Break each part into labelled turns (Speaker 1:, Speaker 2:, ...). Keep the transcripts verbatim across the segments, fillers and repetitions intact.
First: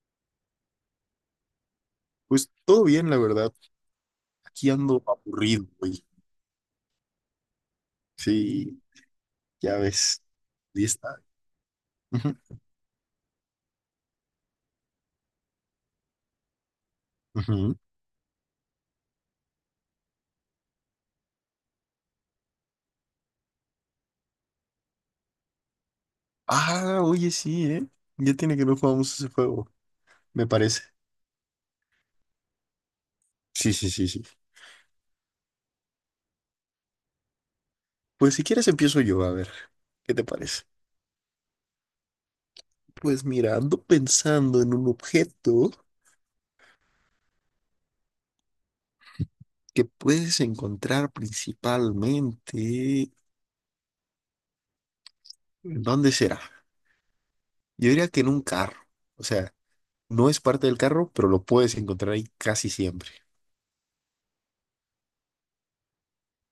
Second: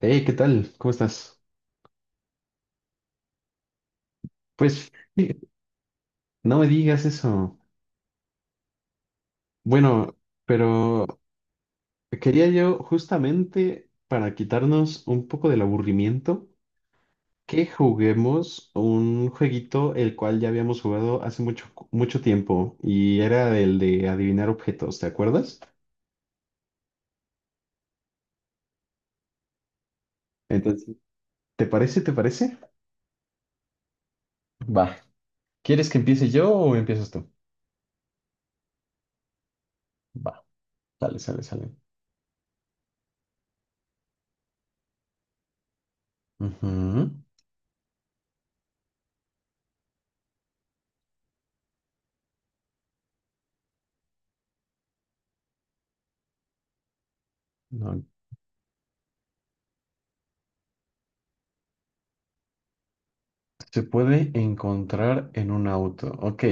Speaker 1: Hey, ¿qué tal? ¿Cómo estás?
Speaker 2: Pues todo bien, la verdad. Aquí
Speaker 1: Pues
Speaker 2: ando aburrido, güey.
Speaker 1: no me digas eso.
Speaker 2: Sí, ya
Speaker 1: Bueno,
Speaker 2: ves. Ahí
Speaker 1: pero
Speaker 2: está. Ujú,
Speaker 1: quería yo justamente para quitarnos un poco del aburrimiento que
Speaker 2: ujú.
Speaker 1: juguemos un jueguito el cual ya habíamos jugado hace mucho, mucho tiempo y era el de adivinar objetos, ¿te acuerdas?
Speaker 2: Ah, oye, sí, ¿eh? Ya tiene que no jugamos ese juego, me parece.
Speaker 1: Entonces, ¿te parece? ¿Te parece?
Speaker 2: Sí, sí, sí, sí.
Speaker 1: Va. ¿Quieres que empiece yo o empiezas tú?
Speaker 2: Pues si quieres empiezo yo, a ver, ¿qué te
Speaker 1: Va,
Speaker 2: parece?
Speaker 1: sale, sale, sale.
Speaker 2: Pues mira, ando pensando en un objeto que puedes encontrar principalmente. ¿Dónde será? Yo
Speaker 1: Ujú.
Speaker 2: diría que en un carro. O sea, no es parte del carro, pero lo puedes encontrar ahí casi siempre.
Speaker 1: Se puede encontrar en un auto. Ok,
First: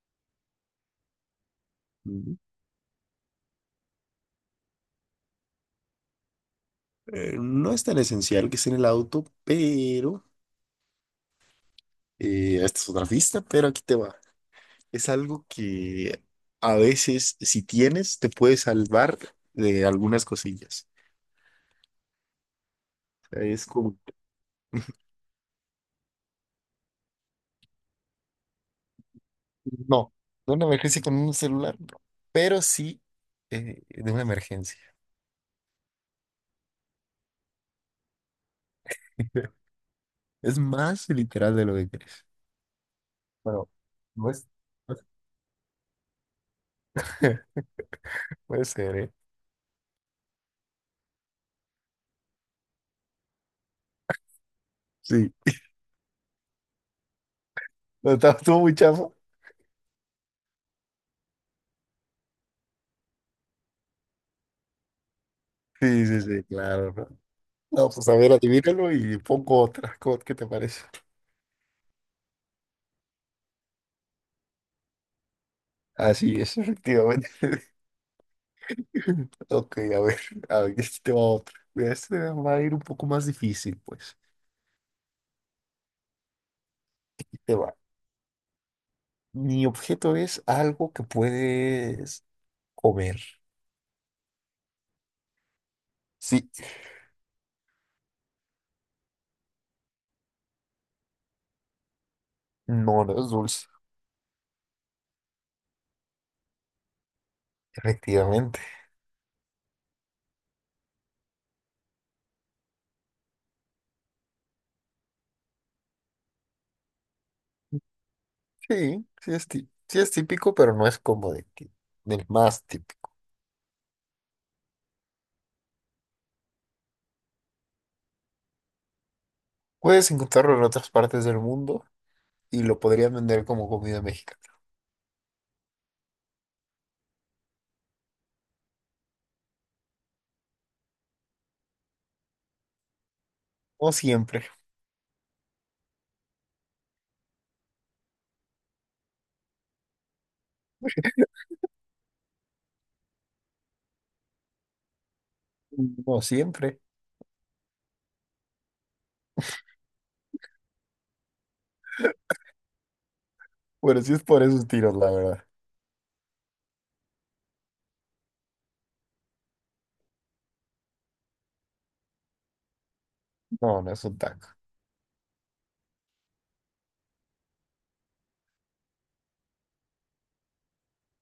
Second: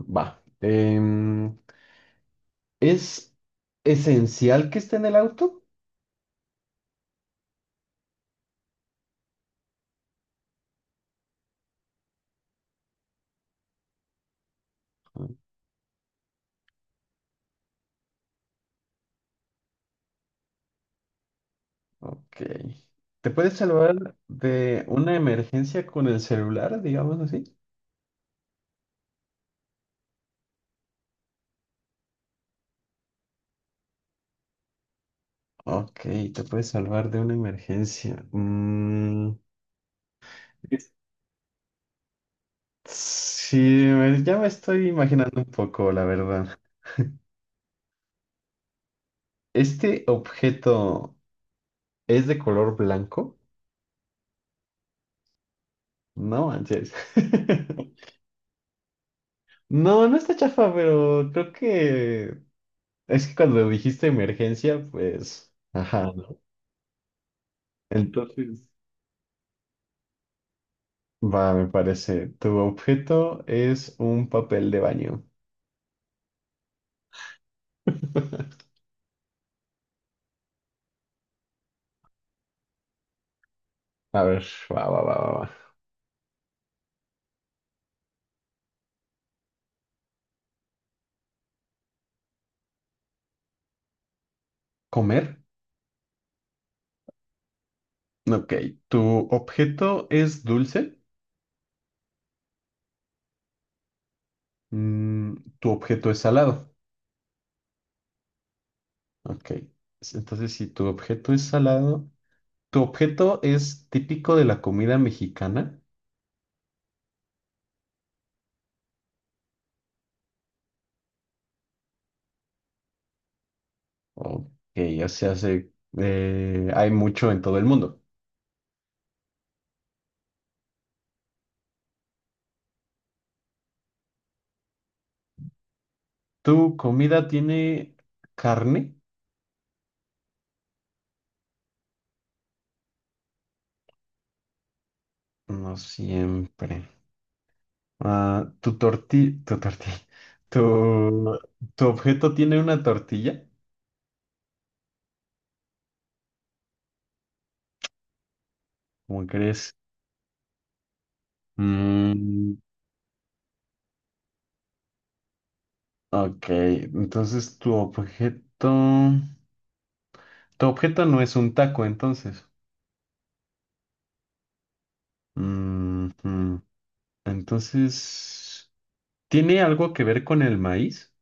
Speaker 1: va. Em, ¿es esencial que esté en el auto?
Speaker 2: Eh, no es tan esencial que esté en el auto, pero eh, esta es otra pista, pero aquí te va. Es algo que a veces, si tienes, te puede salvar de algunas cosillas.
Speaker 1: Ok. ¿Te puedes
Speaker 2: Es como,
Speaker 1: salvar de una emergencia con el celular, digamos así?
Speaker 2: no, de una emergencia con un celular, no, pero sí eh, de una emergencia.
Speaker 1: Ok, te puedes salvar de una emergencia. Mm,
Speaker 2: Es
Speaker 1: es-
Speaker 2: más literal de lo que crees.
Speaker 1: sí,
Speaker 2: Bueno,
Speaker 1: me-
Speaker 2: no
Speaker 1: ya me
Speaker 2: es,
Speaker 1: estoy imaginando un poco, la verdad.
Speaker 2: puede ser, ¿eh?
Speaker 1: ¿Este objeto es de color blanco?
Speaker 2: Sí.
Speaker 1: No manches.
Speaker 2: No, está- Estuvo muy chafa.
Speaker 1: No, no está chafa, pero creo que es que cuando dijiste emergencia, pues,
Speaker 2: Sí,
Speaker 1: ajá,
Speaker 2: sí,
Speaker 1: ¿no?
Speaker 2: sí, claro. No, pues a ver,
Speaker 1: Entonces,
Speaker 2: adivínalo y pongo otra. ¿Cómo- ¿Qué te parece?
Speaker 1: va, me parece. Tu objeto es un papel de baño.
Speaker 2: Así es, efectivamente. Ok, a ver, a ver, este te va otra. Mira, este va a ir un poco más difícil, pues.
Speaker 1: A ver, va, va, va, va, va.
Speaker 2: Ahí te va. Mi objeto es algo que puedes comer.
Speaker 1: ¿Comer?
Speaker 2: Sí,
Speaker 1: Ok. ¿Tu objeto es dulce?
Speaker 2: no, no es dulce,
Speaker 1: Mm, ¿tu objeto es salado?
Speaker 2: efectivamente.
Speaker 1: Ok. S- Entonces, si tu objeto es salado, ¿tu objeto es típico de la comida mexicana?
Speaker 2: Sí, sí es, tí- sí es típico, pero no es como de que- del más típico.
Speaker 1: Ok, o sea, se, eh, hay mucho en todo el mundo.
Speaker 2: Puedes encontrarlo en otras partes del mundo y lo podrías vender como comida mexicana.
Speaker 1: ¿Tu comida tiene carne?
Speaker 2: No siempre,
Speaker 1: No siempre. Ah, ¿tu torti, tu tortilla, tu, tu objeto tiene una tortilla?
Speaker 2: no siempre.
Speaker 1: ¿Cómo crees? Mm,
Speaker 2: Bueno, sí es por esos tiros, la verdad.
Speaker 1: ok, entonces tu objeto, tu objeto no es un taco, entonces.
Speaker 2: No, no es un taco.
Speaker 1: Mm, mm. Entonces, ¿tiene algo que ver con el maíz?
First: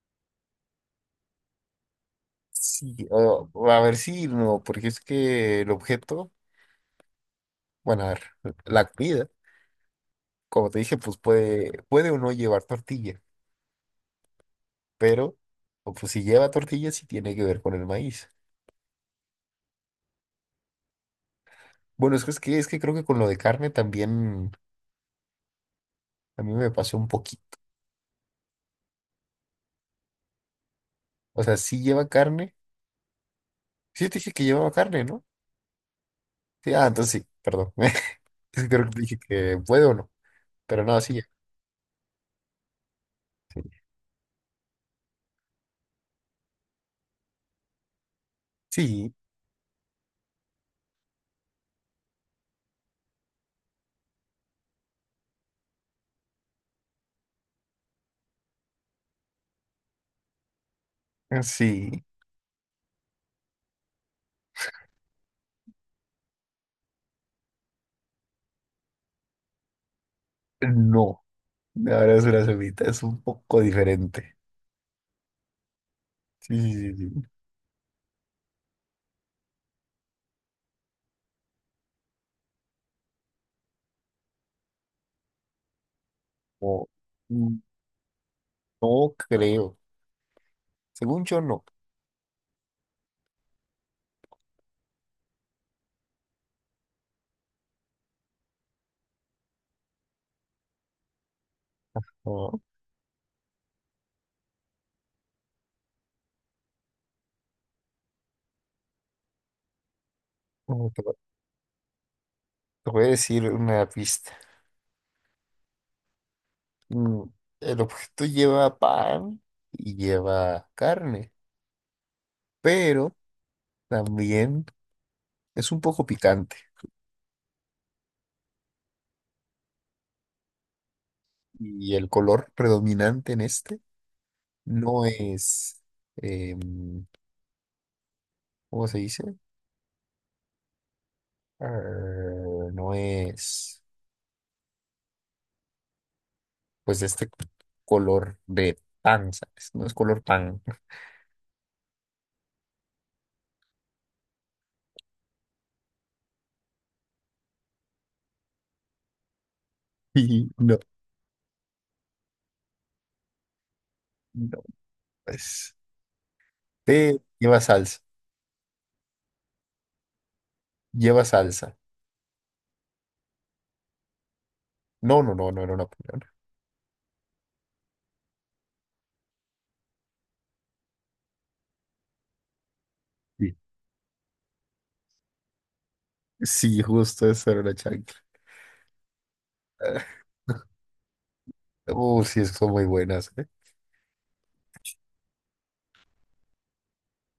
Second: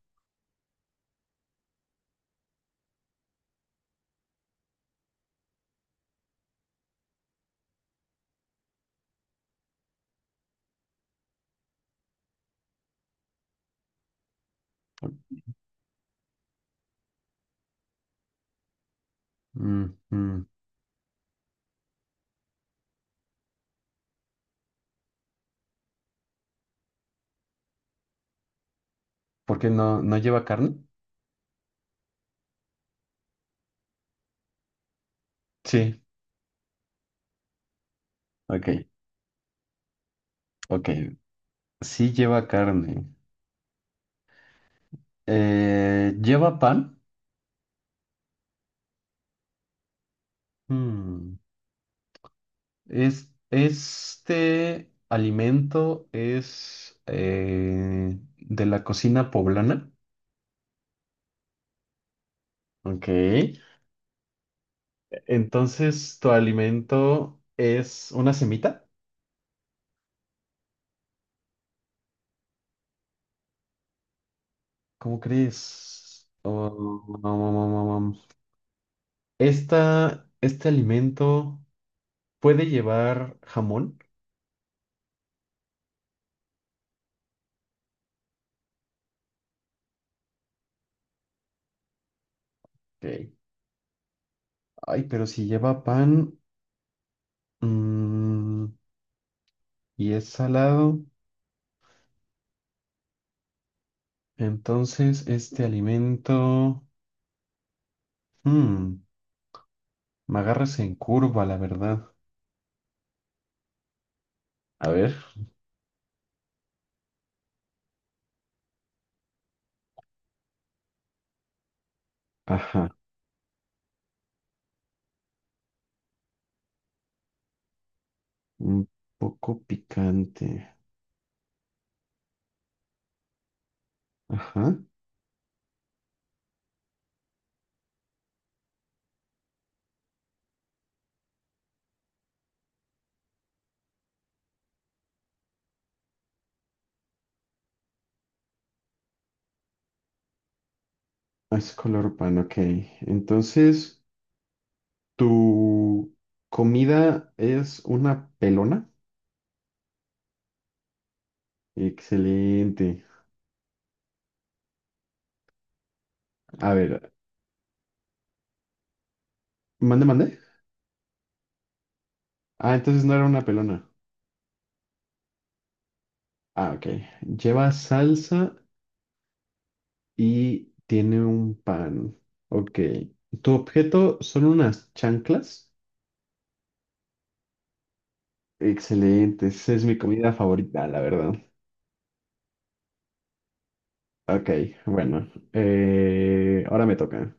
Speaker 2: Sí, o, o a ver si no, porque es que el objeto, bueno, a ver, la comida, como te dije, pues puede, puede o no llevar tortilla, pero o pues si lleva tortilla, sí tiene que ver con el maíz.
Speaker 1: Mm, mm.
Speaker 2: Bueno, es que, es que, es que creo que con lo de carne también a mí me pasó un poquito.
Speaker 1: ¿Por qué no, no lleva carne?
Speaker 2: O sea, sí lleva carne. Sí te dije que llevaba carne, ¿no?
Speaker 1: Sí,
Speaker 2: Sí, ah, entonces sí, perdón. Es que
Speaker 1: ok,
Speaker 2: creo que te dije que puede o no, pero
Speaker 1: ok.
Speaker 2: no, sí lleva.
Speaker 1: Sí lleva carne. Eh, ¿lleva pan?
Speaker 2: Sí,
Speaker 1: Hmm, es, este alimento es eh, de la cocina poblana.
Speaker 2: sí.
Speaker 1: Ok. e-, Entonces, ¿tu alimento es una semita?
Speaker 2: No, no, ahora es una semita, es un poco diferente.
Speaker 1: ¿Cómo crees?
Speaker 2: Sí,
Speaker 1: Oh,
Speaker 2: sí, sí, sí.
Speaker 1: no, no, no, no, no. Esta, este alimento puede llevar jamón.
Speaker 2: O- mm, no creo. Según yo, no.
Speaker 1: Ok. Ay, pero si lleva pan, mm, y es salado.
Speaker 2: No,
Speaker 1: Entonces, este alimento, mm, me agarras
Speaker 2: no,
Speaker 1: en
Speaker 2: te, voy
Speaker 1: curva, la verdad.
Speaker 2: te voy a decir una pista.
Speaker 1: A ver.
Speaker 2: Mm, El objeto lleva pan y lleva carne,
Speaker 1: Ajá,
Speaker 2: pero también es un poco picante.
Speaker 1: un poco picante.
Speaker 2: Y el color predominante en este
Speaker 1: Ajá,
Speaker 2: no es, em, ¿cómo se dice? Ah, no es, pues este color de pan, ¿sabes? No es color pan.
Speaker 1: es color pan, ok. Entonces, ¿tu comida es una pelona?
Speaker 2: Y no,
Speaker 1: Excelente.
Speaker 2: no, pues.
Speaker 1: A ver,
Speaker 2: Te lleva salsa,
Speaker 1: mande, mande.
Speaker 2: lleva salsa.
Speaker 1: Ah, entonces no era una pelona.
Speaker 2: No, no, no, no era una pulera.
Speaker 1: Ah, ok. Lleva salsa y tiene un pan. Ok. ¿Tu
Speaker 2: Sí,
Speaker 1: objeto son unas chanclas?
Speaker 2: sí, justo eso era una chancla.
Speaker 1: Excelente, esa es mi comida favorita, la verdad.
Speaker 2: Uh, sí, es que son muy buenas, ¿eh?
Speaker 1: Ok, bueno, eh, ahora me toca.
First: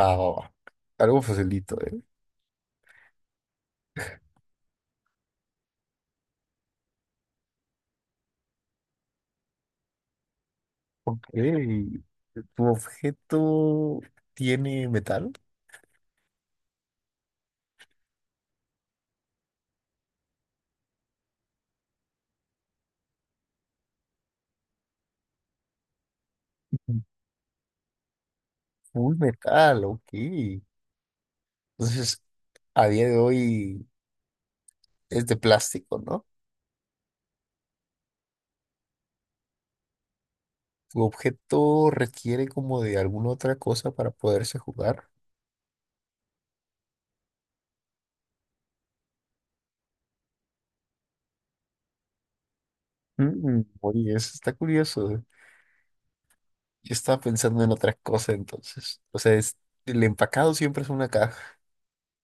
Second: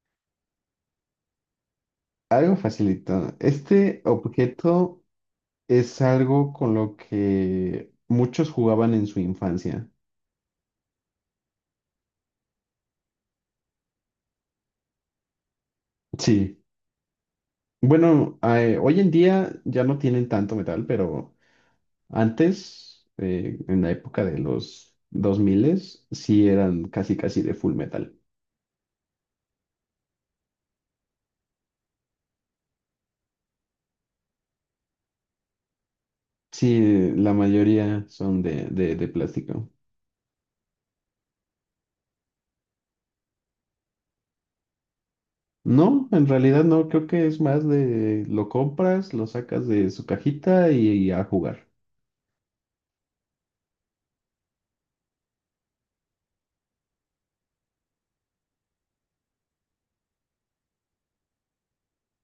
Speaker 2: Va, va, va. Algo facilito, ¿eh?
Speaker 1: Algo facilito. Este objeto es algo con lo que muchos jugaban en su infancia.
Speaker 2: Ok. ¿Tu objeto tiene metal?
Speaker 1: Sí. Bueno, eh, hoy en día ya no tienen tanto metal, pero antes, eh, en la época de los dos mil, sí eran casi casi de full metal.
Speaker 2: Full metal, ok. Entonces, a día de hoy es de plástico, ¿no?
Speaker 1: Sí, eh, la mayoría son de, de, de plástico.
Speaker 2: ¿Tu objeto requiere como de alguna otra cosa para poderse jugar?
Speaker 1: No, en realidad no, creo que es más de lo compras, lo sacas de su cajita y, y a jugar.
Speaker 2: Mm, oye, eso está curioso, ¿eh? Yo estaba pensando en otra cosa entonces. O sea, es- el empacado siempre es una caja.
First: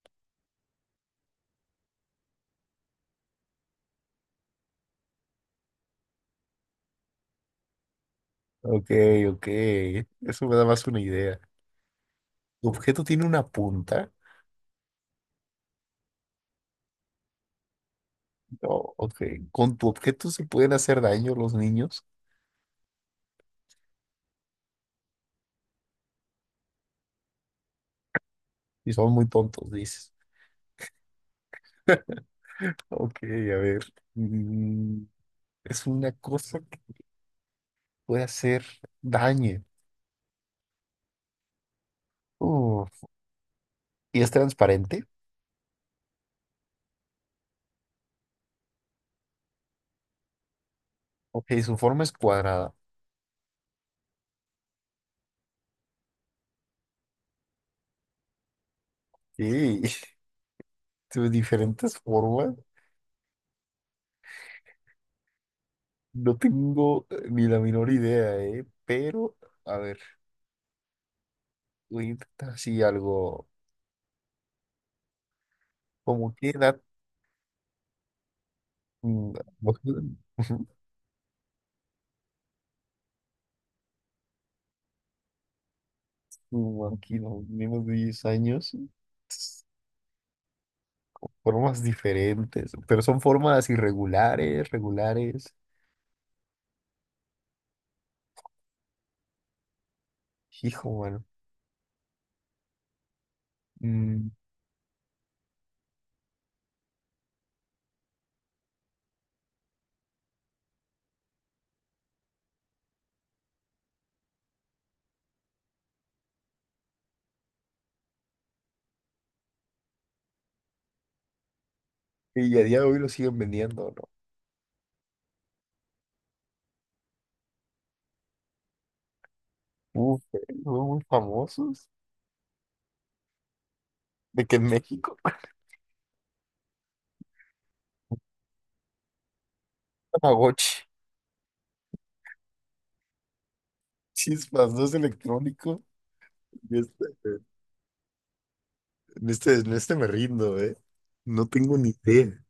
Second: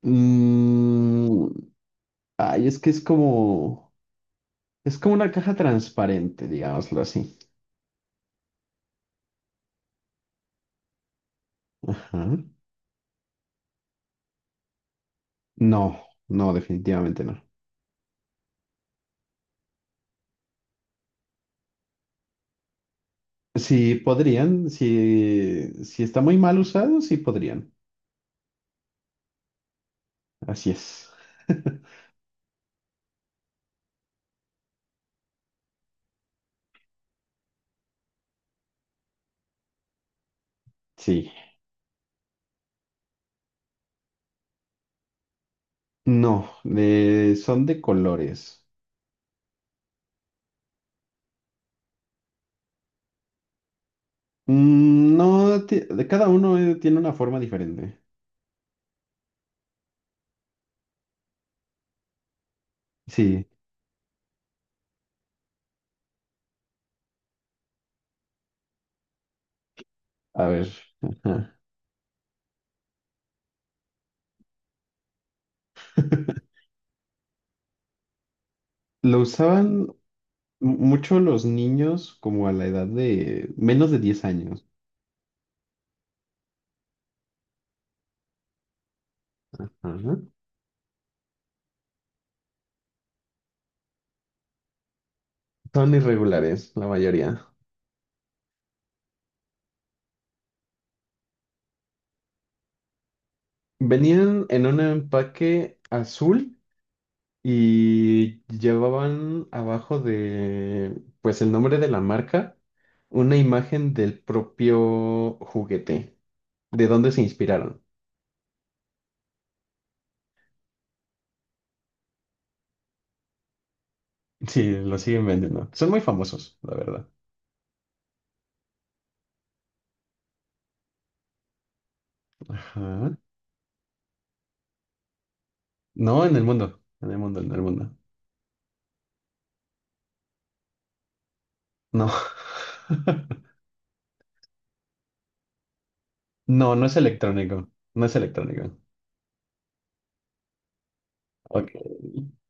Speaker 1: Mm, ay, es que es como, es como una caja transparente, digámoslo así.
Speaker 2: Ok, ok. Eso me da más una idea.
Speaker 1: Ajá.
Speaker 2: ¿Tu objeto tiene una punta?
Speaker 1: No, no, definitivamente no.
Speaker 2: No, ok. ¿Con tu objeto se pueden hacer daño los niños?
Speaker 1: Sí podrían, si, si está muy mal usado, sí podrían.
Speaker 2: Y son muy tontos, dices.
Speaker 1: Así es.
Speaker 2: Ok, a ver. Mm, es una cosa que puede hacer daño.
Speaker 1: Sí.
Speaker 2: Uf, ¿y es transparente?
Speaker 1: No, de- son de colores.
Speaker 2: Ok, su forma es cuadrada.
Speaker 1: Mm, no, ti- de cada uno eh, tiene una forma diferente.
Speaker 2: Sí, sus diferentes formas.
Speaker 1: Sí,
Speaker 2: No tengo eh, ni la menor idea, ¿eh? Pero, a ver,
Speaker 1: a ver, ajá.
Speaker 2: voy a intentar así algo. ¿Cómo qué edad?
Speaker 1: Lo
Speaker 2: Mm,
Speaker 1: usaban mu- mucho los niños como a la edad de menos de diez años.
Speaker 2: mm, aquí no, menos de diez años.
Speaker 1: Ajá.
Speaker 2: Formas diferentes, pero son formas irregulares, regulares.
Speaker 1: Son irregulares, la mayoría.
Speaker 2: Hijo, bueno. Mm,
Speaker 1: Venían en un empaque azul y llevaban abajo de, pues el nombre de la marca, una imagen del propio juguete, de dónde se inspiraron.
Speaker 2: y a día de hoy lo siguen vendiendo,
Speaker 1: Sí, lo siguen vendiendo. Son muy famosos, la verdad.
Speaker 2: ¿no? Uf, eh, son muy famosos.
Speaker 1: Ajá.
Speaker 2: De que en México,
Speaker 1: No, en el mundo, en el mundo, en el mundo.
Speaker 2: Tamagotchi.
Speaker 1: No.
Speaker 2: Chispas, no es electrónico.
Speaker 1: No,
Speaker 2: En
Speaker 1: no es
Speaker 2: este,
Speaker 1: electrónico, no es electrónico.
Speaker 2: en este, en este me rindo, ¿eh? No
Speaker 1: Ok.
Speaker 2: tengo ni idea.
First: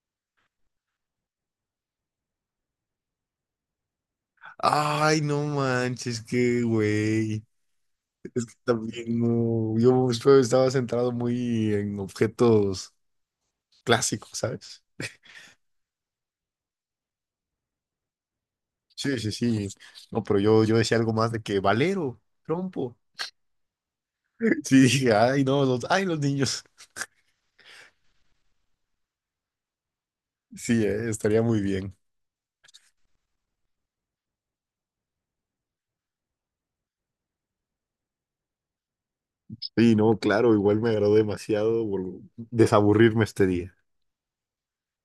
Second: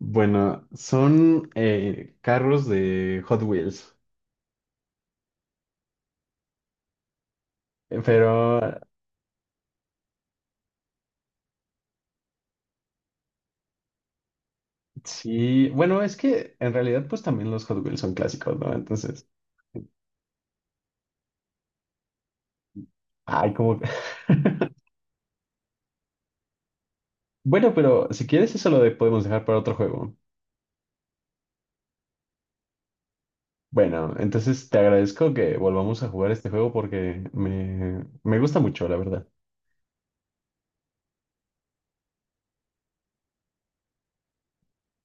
Speaker 1: Bueno, son eh, carros de Hot Wheels,
Speaker 2: Ay, no manches, qué güey. Es que
Speaker 1: pero
Speaker 2: también no. Yo estoy- estaba centrado muy en objetos clásicos, ¿sabes?
Speaker 1: sí, bueno, es que en realidad pues también los Hot Wheels son clásicos, ¿no?
Speaker 2: Sí,
Speaker 1: Entonces,
Speaker 2: sí, sí. No, pero yo, yo decía algo más de que Valero, trompo.
Speaker 1: ay, como... que-
Speaker 2: Sí, dije, ay, no, los, ay, los niños.
Speaker 1: Bueno, pero si quieres eso lo de- podemos dejar para otro juego.
Speaker 2: Sí, eh, estaría muy bien.
Speaker 1: Bueno, entonces te agradezco que volvamos a jugar este juego porque me, me gusta mucho, la verdad.
Speaker 2: Sí, no, claro, igual me agradó demasiado vol- desaburrirme este día.